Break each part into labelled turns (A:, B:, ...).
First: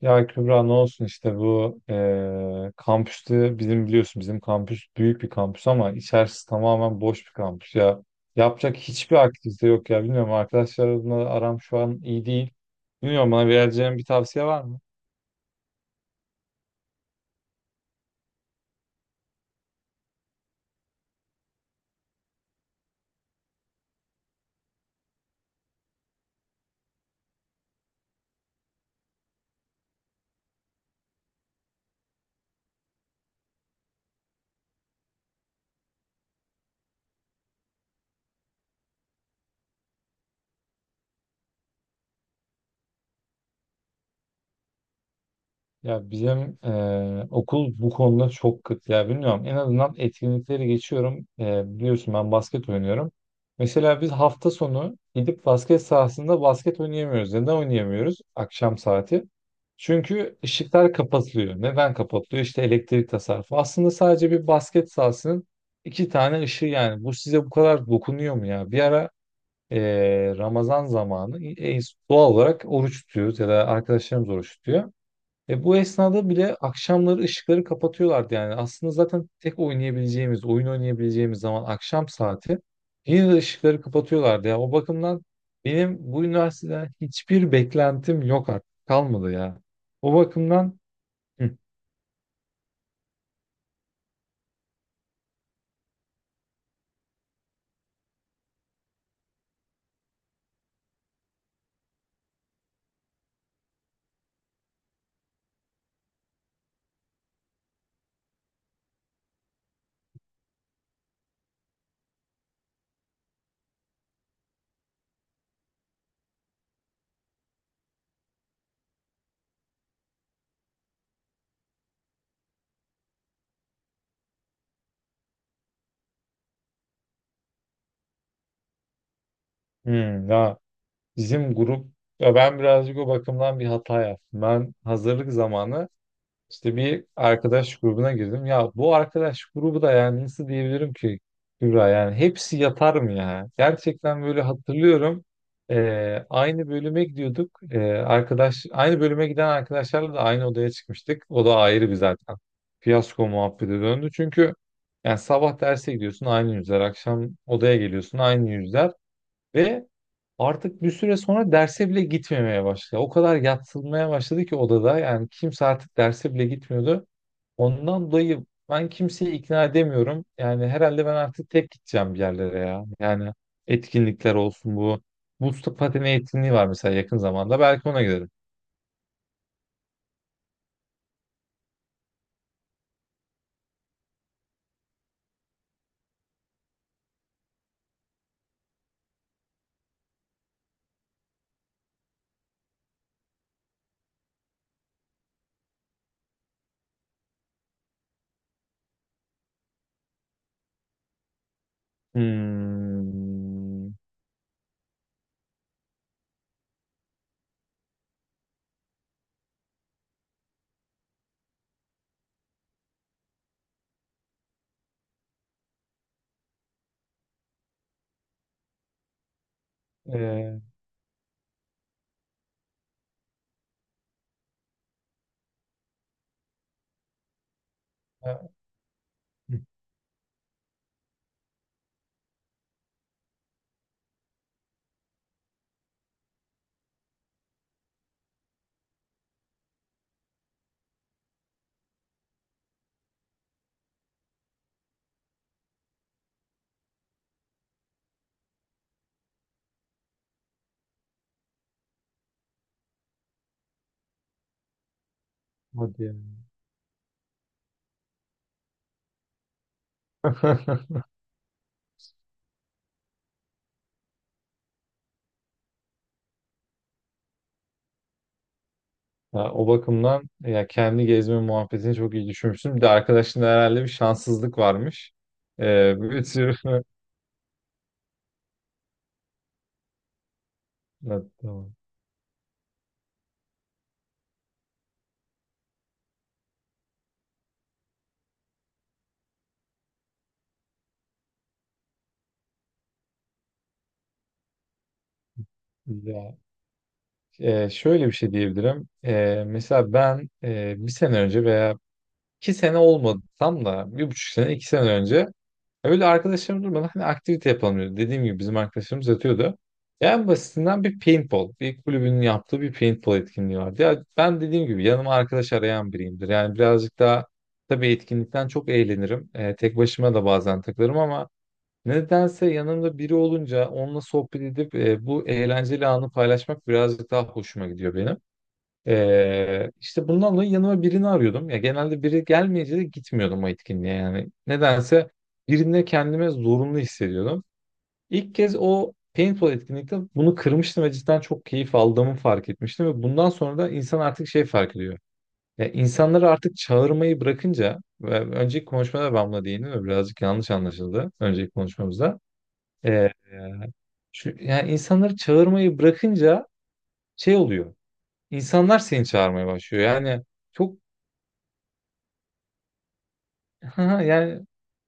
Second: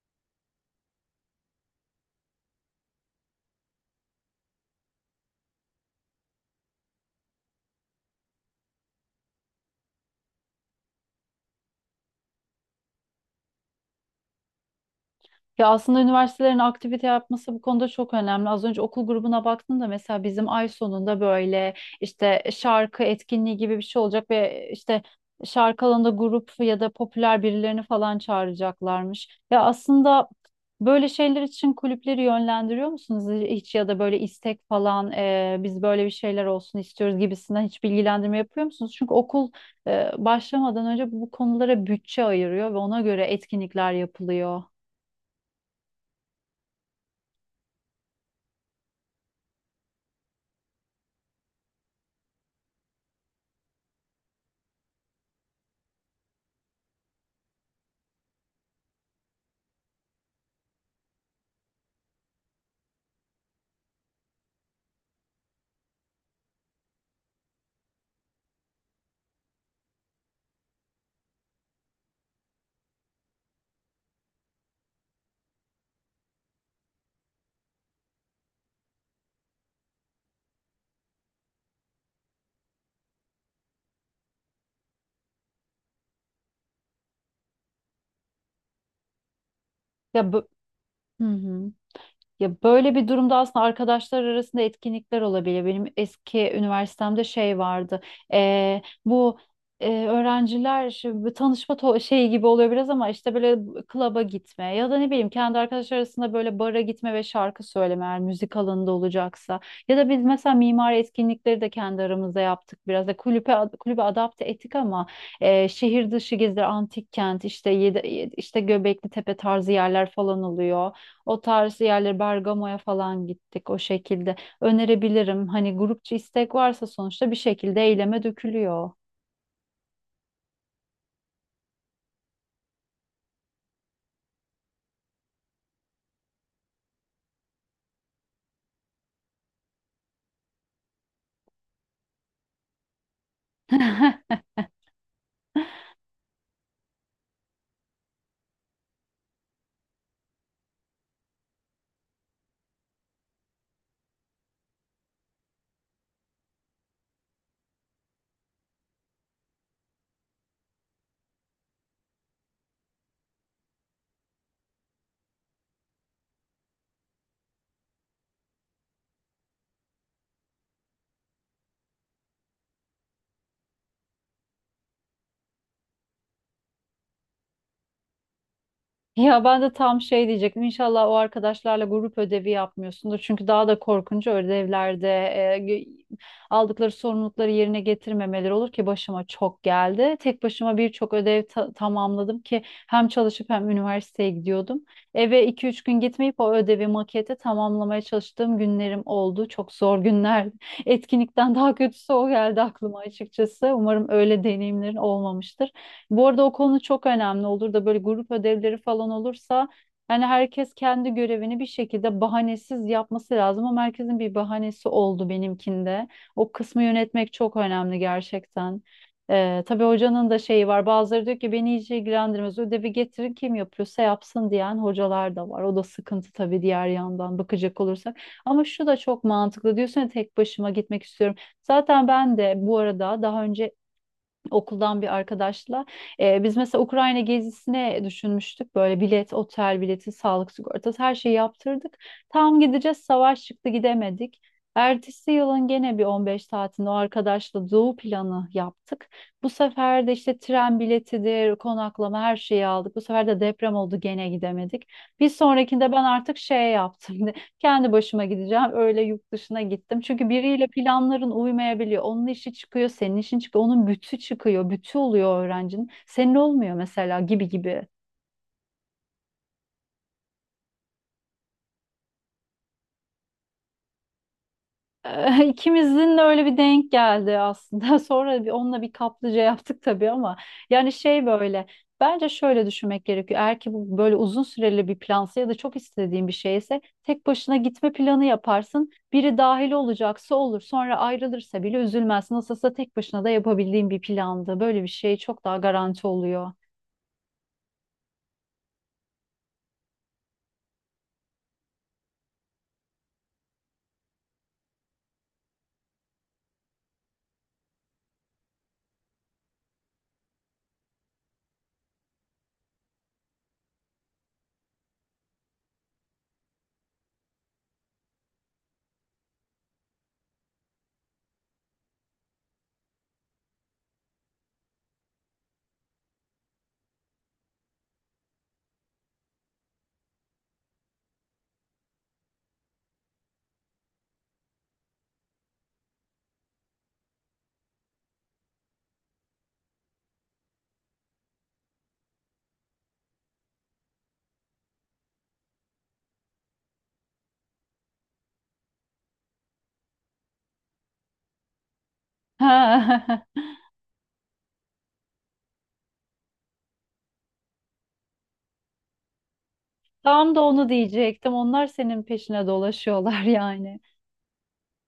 A: Ya Kübra ne olsun işte bu kampüste bizim biliyorsun bizim kampüs büyük bir kampüs ama içerisi tamamen boş bir kampüs ya. Yapacak hiçbir aktivite yok ya bilmiyorum arkadaşlar adına aram şu an iyi değil. Bilmiyorum bana vereceğin bir tavsiye var mı?
B: Ya aslında üniversitelerin aktivite yapması bu konuda çok önemli. Az önce okul grubuna baktım da mesela bizim ay sonunda böyle işte şarkı etkinliği gibi bir şey olacak ve işte şarkı alanında grup ya da popüler birilerini falan çağıracaklarmış. Ya aslında böyle şeyler için kulüpleri yönlendiriyor musunuz hiç ya da böyle istek falan biz böyle bir şeyler olsun istiyoruz gibisinden hiç bilgilendirme yapıyor musunuz? Çünkü okul başlamadan önce bu konulara bütçe ayırıyor ve ona göre etkinlikler yapılıyor.
A: Ya bizim okul bu konuda çok kıt ya bilmiyorum. En azından etkinlikleri geçiyorum. Biliyorsun ben basket oynuyorum. Mesela biz hafta sonu gidip basket sahasında basket oynayamıyoruz. Neden oynayamıyoruz? Akşam saati. Çünkü ışıklar kapatılıyor. Neden kapatılıyor? İşte elektrik tasarrufu. Aslında sadece bir basket sahasının iki tane ışığı yani. Bu size bu kadar dokunuyor mu ya? Bir ara Ramazan zamanı doğal olarak oruç tutuyoruz ya da arkadaşlarımız oruç tutuyor. Ve bu esnada bile akşamları ışıkları kapatıyorlardı yani. Aslında zaten tek oynayabileceğimiz, oyun oynayabileceğimiz zaman akşam saati yine de ışıkları kapatıyorlardı ya. O bakımdan benim bu üniversiteden hiçbir beklentim yok artık. Kalmadı ya. O
B: Ya bö-
A: bakımdan
B: Hı
A: hı,
B: hı. Ya böyle bir durumda aslında arkadaşlar arasında etkinlikler olabilir. Benim eski üniversitemde şey vardı. Ee, bu Öğrenciler şu bir şeyi gibi oluyor biraz ama işte böyle klaba gitme ya da ne bileyim kendi arkadaşlar arasında böyle bara gitme ve şarkı söyleme eğer müzik alanında olacaksa. Ya da biz mesela mimari etkinlikleri de kendi aramızda yaptık biraz da kulübe adapte ettik ama şehir dışı geziler, antik kent işte yedi, işte Göbekli Tepe tarzı yerler falan oluyor. O tarz yerleri Bergamo'ya falan gittik o şekilde. Önerebilirim. Hani grupça istek varsa sonuçta bir şekilde eyleme dökülüyor.
A: hı, ya bizim grup, ya ben birazcık o bakımdan bir hata yaptım. Ben hazırlık zamanı İşte bir arkadaş grubuna girdim. Ya bu arkadaş grubu da yani nasıl diyebilirim ki Kübra, yani hepsi yatar mı ya? Gerçekten böyle hatırlıyorum. Aynı bölüme gidiyorduk. Arkadaş aynı bölüme giden arkadaşlarla da aynı odaya çıkmıştık. O da ayrı bir zaten. Fiyasko muhabbete döndü. Çünkü yani sabah derse gidiyorsun aynı yüzler, akşam odaya geliyorsun aynı yüzler ve artık bir süre sonra derse bile gitmemeye başladı. O kadar yatsılmaya başladı ki odada. Yani kimse artık derse bile gitmiyordu. Ondan dolayı ben kimseyi ikna edemiyorum. Yani herhalde ben artık tek gideceğim bir yerlere ya. Yani etkinlikler olsun bu. Buz pateni etkinliği var mesela yakın zamanda. Belki ona giderim.
B: Ya ben de tam şey diyecektim. İnşallah o arkadaşlarla grup ödevi yapmıyorsundur. Çünkü daha da korkunç ödevlerde aldıkları sorumlulukları yerine getirmemeleri olur ki başıma çok geldi. Tek başıma birçok ödev tamamladım ki hem çalışıp hem üniversiteye gidiyordum. Eve iki üç gün gitmeyip o ödevi maketi tamamlamaya çalıştığım günlerim oldu. Çok zor günler. Etkinlikten daha kötüsü o geldi aklıma açıkçası.
A: Hmm.
B: Umarım öyle deneyimlerin olmamıştır. Bu arada o konu çok önemli olur da böyle grup ödevleri falan olursa yani herkes kendi görevini bir şekilde bahanesiz yapması lazım ama herkesin bir bahanesi oldu benimkinde. O kısmı yönetmek çok önemli gerçekten. Tabii hocanın da
A: Ee,
B: şeyi var. Bazıları diyor ki beni hiç ilgilendirmez. Ödevi getirin kim yapıyorsa yapsın diyen hocalar da var. O da sıkıntı tabii diğer yandan bakacak olursak. Ama şu da çok mantıklı. Diyorsun ya tek başıma gitmek istiyorum. Zaten ben de bu arada daha önce okuldan bir arkadaşla. Biz mesela Ukrayna gezisine düşünmüştük. Böyle bilet, otel bileti, sağlık sigortası her şeyi yaptırdık. Tam gideceğiz savaş çıktı gidemedik. Ertesi yılın gene bir 15 saatinde o arkadaşla doğu planı yaptık. Bu sefer de işte tren biletidir, konaklama her şeyi aldık. Bu sefer de deprem oldu gene gidemedik. Bir sonrakinde
A: hadi
B: ben
A: ya.
B: artık şey yaptım. Kendi başıma gideceğim. Öyle yurt dışına gittim. Çünkü biriyle planların uymayabiliyor. Onun işi çıkıyor, senin işin çıkıyor. Onun bütü çıkıyor. Bütü oluyor öğrencinin. Senin olmuyor mesela gibi gibi.
A: Ya o bakımdan ya kendi gezme muhabbetini çok iyi düşünmüşsün. Bir de arkadaşında herhalde bir şanssızlık varmış.
B: İkimizin de
A: Bir
B: öyle bir
A: tür...
B: denk geldi aslında. Sonra bir onunla bir kaplıca yaptık tabii ama yani şey
A: Evet,
B: böyle
A: tamam.
B: bence şöyle düşünmek gerekiyor. Eğer ki bu böyle uzun süreli bir plansa ya da çok istediğin bir şeyse tek başına gitme planı yaparsın. Biri dahil olacaksa olur. Sonra ayrılırsa bile üzülmezsin. Nasılsa tek başına da yapabildiğin bir plandı. Böyle bir şey çok daha garanti
A: Ya,
B: oluyor.
A: şöyle bir şey diyebilirim. Mesela ben bir sene önce veya iki sene olmadı tam da bir buçuk sene iki sene önce öyle arkadaşlarım durmadan hani aktivite yapalım dedi. Dediğim gibi bizim arkadaşlarımız yatıyordu. En basitinden bir paintball. Bir kulübünün yaptığı bir paintball etkinliği vardı. Ya ben dediğim gibi yanıma arkadaş arayan biriyimdir. Yani birazcık daha tabii etkinlikten çok eğlenirim. Tek başıma da bazen takılırım ama nedense yanımda biri olunca onunla sohbet edip bu eğlenceli anı paylaşmak birazcık daha hoşuma gidiyor benim. İşte bundan dolayı yanıma birini arıyordum. Ya genelde biri gelmeyince de gitmiyordum o etkinliğe yani. Nedense birinde kendime zorunlu hissediyordum. İlk kez o paintball etkinlikte bunu kırmıştım ve cidden çok keyif aldığımı fark etmiştim ve bundan sonra da insan artık şey fark ediyor. Ya insanları artık çağırmayı bırakınca ve önceki konuşmada ben buna değindim ve birazcık yanlış anlaşıldı önceki konuşmamızda. Ee, şu, yani insanları çağırmayı bırakınca şey oluyor. İnsanlar seni çağırmaya başlıyor. Yani
B: Tam da onu
A: çok.
B: diyecektim. Onlar senin peşine dolaşıyorlar yani.
A: Ha, yani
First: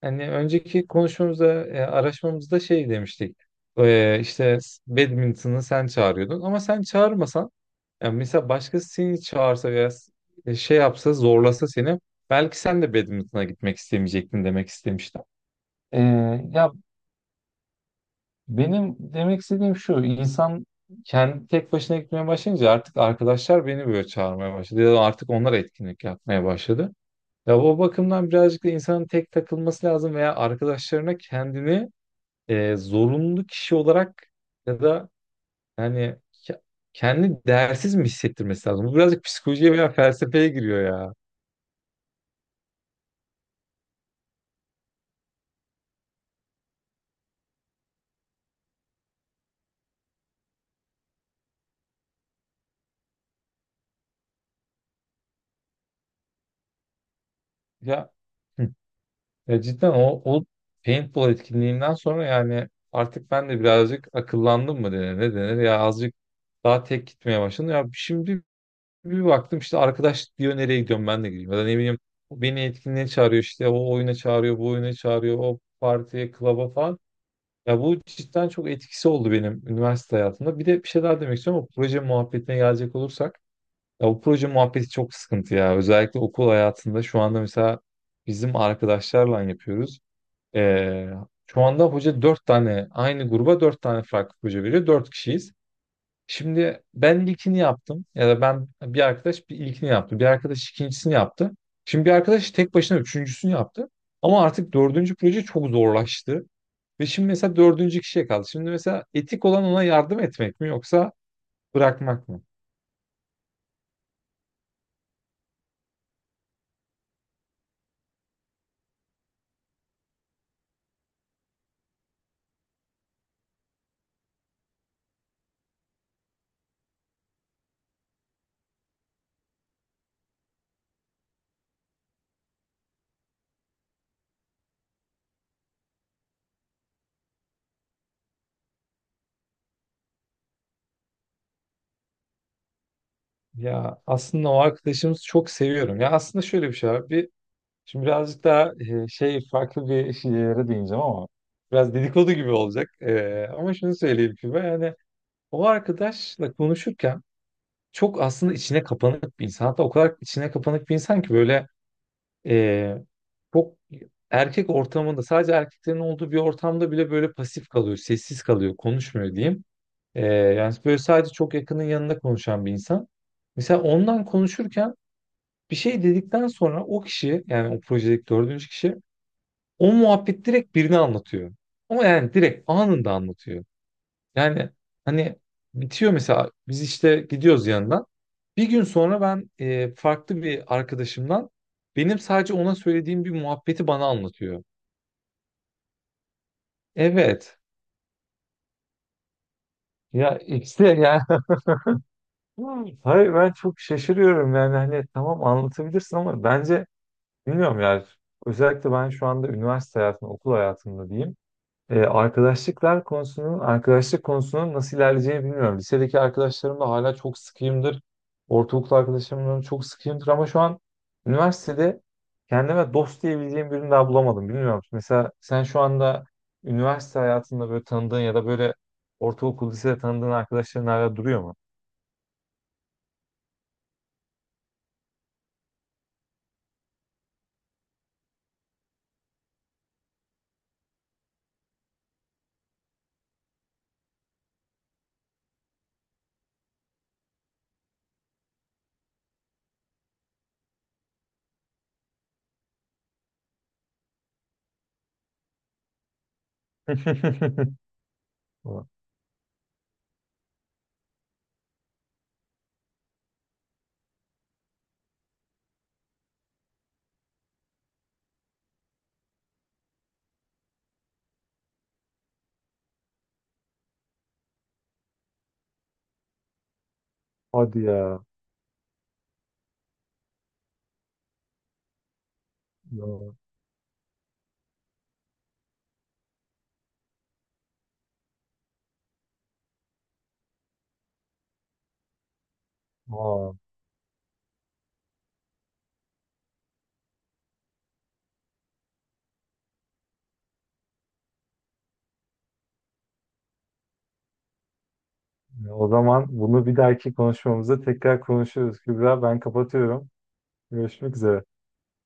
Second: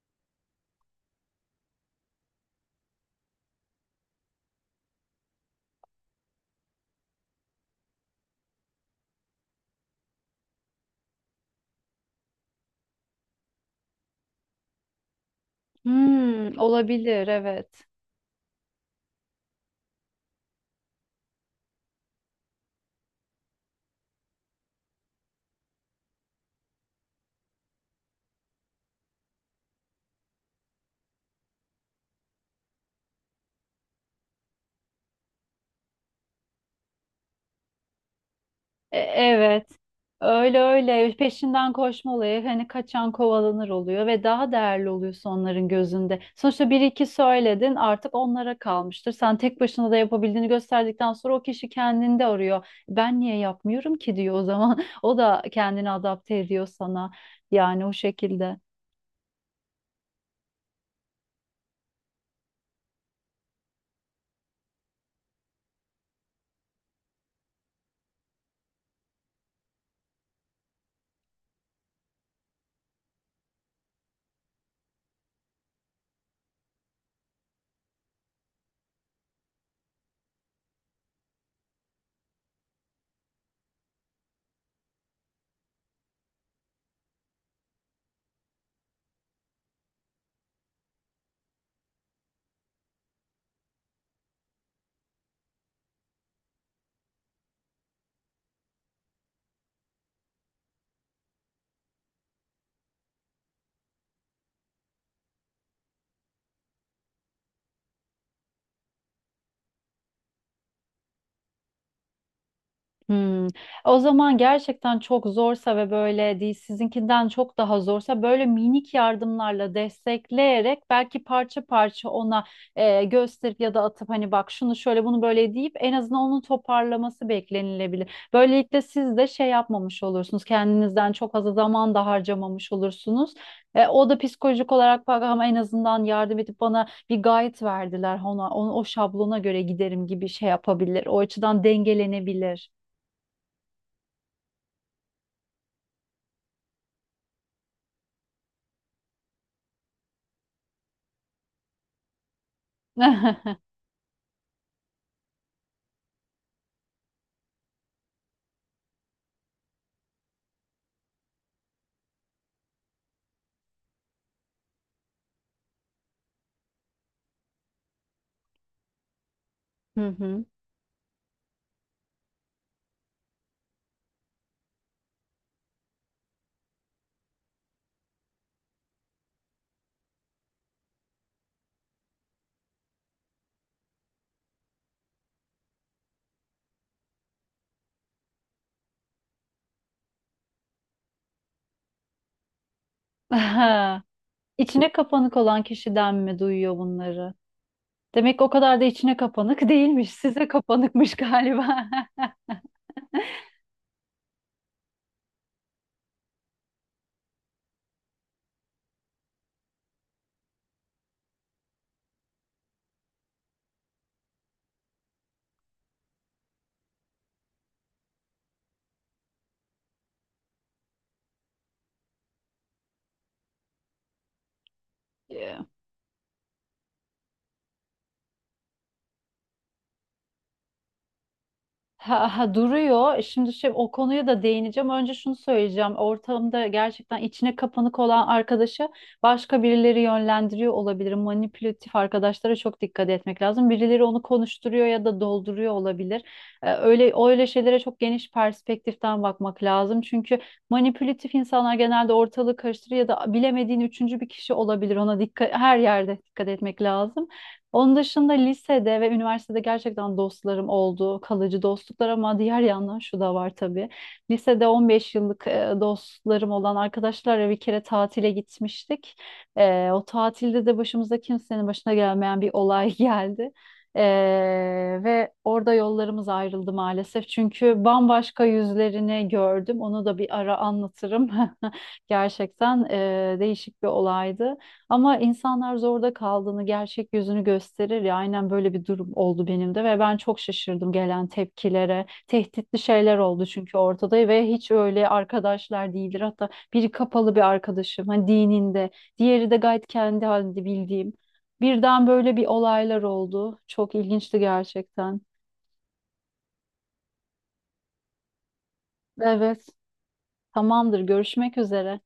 A: hani önceki konuşmamızda, araşmamızda şey demiştik. İşte badminton'ı sen çağırıyordun ama sen çağırmasan yani mesela başkası seni çağırsa veya şey yapsa zorlasa seni belki sen de badminton'a gitmek istemeyecektin demek istemiştim. E,
B: Hmm,
A: ya
B: olabilir evet.
A: benim demek istediğim şu: insan kendi tek başına gitmeye başlayınca artık arkadaşlar beni böyle çağırmaya başladı ya da artık onlar etkinlik yapmaya başladı. Ya o bakımdan birazcık da insanın tek takılması lazım veya arkadaşlarına kendini zorunlu kişi olarak ya da yani kendi değersiz mi hissettirmesi lazım? Bu birazcık
B: Evet.
A: psikolojiye veya felsefeye
B: Öyle
A: giriyor ya.
B: öyle peşinden koşma olayı hani kaçan kovalanır oluyor ve daha değerli oluyorsun onların gözünde. Sonuçta bir iki söyledin artık onlara kalmıştır. Sen tek başına da yapabildiğini gösterdikten sonra o kişi kendinde arıyor. Ben niye yapmıyorum ki diyor o zaman. O da kendini adapte ediyor sana. Yani o
A: Ya,
B: şekilde.
A: hı. Ya cidden o, o paintball etkinliğinden sonra yani artık ben de birazcık akıllandım mı denir ne denir ya azıcık daha tek gitmeye başladım. Ya şimdi bir baktım işte arkadaş diyor nereye gidiyorum ben de gideyim. Ya da ne bileyim beni etkinliğe çağırıyor işte o oyuna çağırıyor bu oyuna çağırıyor o partiye klaba falan. Ya bu cidden çok etkisi oldu benim üniversite hayatımda. Bir de bir şey daha demek istiyorum o proje muhabbetine gelecek olursak. Ya bu proje muhabbeti çok sıkıntı ya. Özellikle okul hayatında şu anda mesela bizim arkadaşlarla yapıyoruz. Ee, şu anda hoca dört tane aynı gruba dört tane farklı proje veriyor. Dört kişiyiz. Şimdi ben ilkini yaptım ya da ben bir arkadaş bir ilkini yaptı. Bir arkadaş ikincisini yaptı. Şimdi bir arkadaş tek başına üçüncüsünü yaptı. Ama artık dördüncü proje çok zorlaştı. Ve şimdi mesela dördüncü kişiye kaldı. Şimdi mesela etik olan ona yardım etmek mi yoksa bırakmak mı?
B: Hmm. O zaman gerçekten çok zorsa ve böyle değil sizinkinden çok daha zorsa böyle minik yardımlarla destekleyerek belki parça parça ona gösterip ya da atıp hani bak şunu şöyle bunu böyle deyip en azından onun toparlaması beklenilebilir. Böylelikle siz de şey yapmamış olursunuz kendinizden çok fazla zaman da harcamamış olursunuz. O da psikolojik olarak bak ama en azından yardım edip bana bir guide verdiler ona, onu, o şablona göre giderim gibi şey yapabilir. O açıdan dengelenebilir.
A: Ya aslında o arkadaşımızı çok seviyorum. Ya aslında şöyle bir şey var. Bir, şimdi birazcık daha şey farklı bir şeylere değineceğim ama biraz dedikodu gibi olacak. Ama şunu söyleyeyim ki ben yani o arkadaşla konuşurken çok aslında içine kapanık bir insan. Hatta o kadar içine kapanık bir insan ki böyle e, çok erkek ortamında sadece erkeklerin olduğu bir ortamda bile böyle pasif kalıyor, sessiz kalıyor, konuşmuyor diyeyim.
B: Hı hı.
A: Yani böyle sadece çok yakının yanında konuşan bir insan. Mesela ondan konuşurken bir şey dedikten sonra o kişi yani o projedeki dördüncü kişi o muhabbet direkt birine anlatıyor. Ama yani direkt anında anlatıyor. Yani hani bitiyor mesela biz işte gidiyoruz yanından. Bir gün sonra ben farklı bir arkadaşımdan benim sadece ona söylediğim bir muhabbeti bana anlatıyor.
B: İçine kapanık olan kişiden mi duyuyor bunları?
A: Evet.
B: Demek o kadar da içine kapanık değilmiş.
A: Ya
B: Size
A: işte
B: kapanıkmış
A: yani
B: galiba.
A: hayır ben çok şaşırıyorum yani hani tamam anlatabilirsin ama bence bilmiyorum yani özellikle ben şu anda üniversite hayatında okul hayatında diyeyim. Arkadaşlıklar konusunun, arkadaşlık konusunun nasıl ilerleyeceğini bilmiyorum. Lisedeki arkadaşlarımla hala çok sıkıyımdır. Ortaokul arkadaşlarımla çok sıkıyımdır ama şu an üniversitede kendime dost diyebileceğim birini daha bulamadım. Bilmiyorum. Mesela sen şu anda üniversite hayatında böyle tanıdığın ya da böyle ortaokul, lisede tanıdığın arkadaşların hala duruyor mu?
B: Ha, ha, duruyor. Şimdi şey, o konuya da değineceğim. Önce şunu söyleyeceğim. Ortamda gerçekten içine kapanık olan arkadaşı başka birileri yönlendiriyor olabilir. Manipülatif arkadaşlara çok dikkat etmek lazım. Birileri onu konuşturuyor ya da dolduruyor olabilir. Öyle öyle şeylere çok geniş perspektiften bakmak lazım. Çünkü manipülatif insanlar genelde ortalığı karıştırır ya da bilemediğin üçüncü bir kişi olabilir. Ona her yerde dikkat etmek lazım. Onun dışında lisede ve üniversitede gerçekten dostlarım oldu, kalıcı dostluklar ama diğer yandan şu da var tabii. Lisede 15 yıllık dostlarım olan arkadaşlarla bir kere tatile gitmiştik. O tatilde de başımıza kimsenin başına gelmeyen bir olay geldi. E, Ve orada yollarımız ayrıldı maalesef.
A: Hadi
B: Çünkü
A: ya.
B: bambaşka yüzlerini gördüm. Onu da bir ara anlatırım. Gerçekten
A: Ya.
B: değişik bir olaydı. Ama insanlar zorda kaldığını, gerçek yüzünü gösterir ya. Aynen böyle bir durum oldu benim de ve ben çok şaşırdım gelen tepkilere. Tehditli şeyler oldu
A: Aa.
B: çünkü ortada ve hiç öyle arkadaşlar değildir. Hatta biri kapalı bir arkadaşım, hani dininde, diğeri de gayet kendi halinde bildiğim. Birden böyle bir olaylar oldu. Çok ilginçti gerçekten.
A: Ya o zaman bunu bir dahaki konuşmamızda tekrar konuşuruz. Kübra ben
B: Evet,
A: kapatıyorum.
B: tamamdır.
A: Görüşmek üzere.
B: Görüşmek üzere.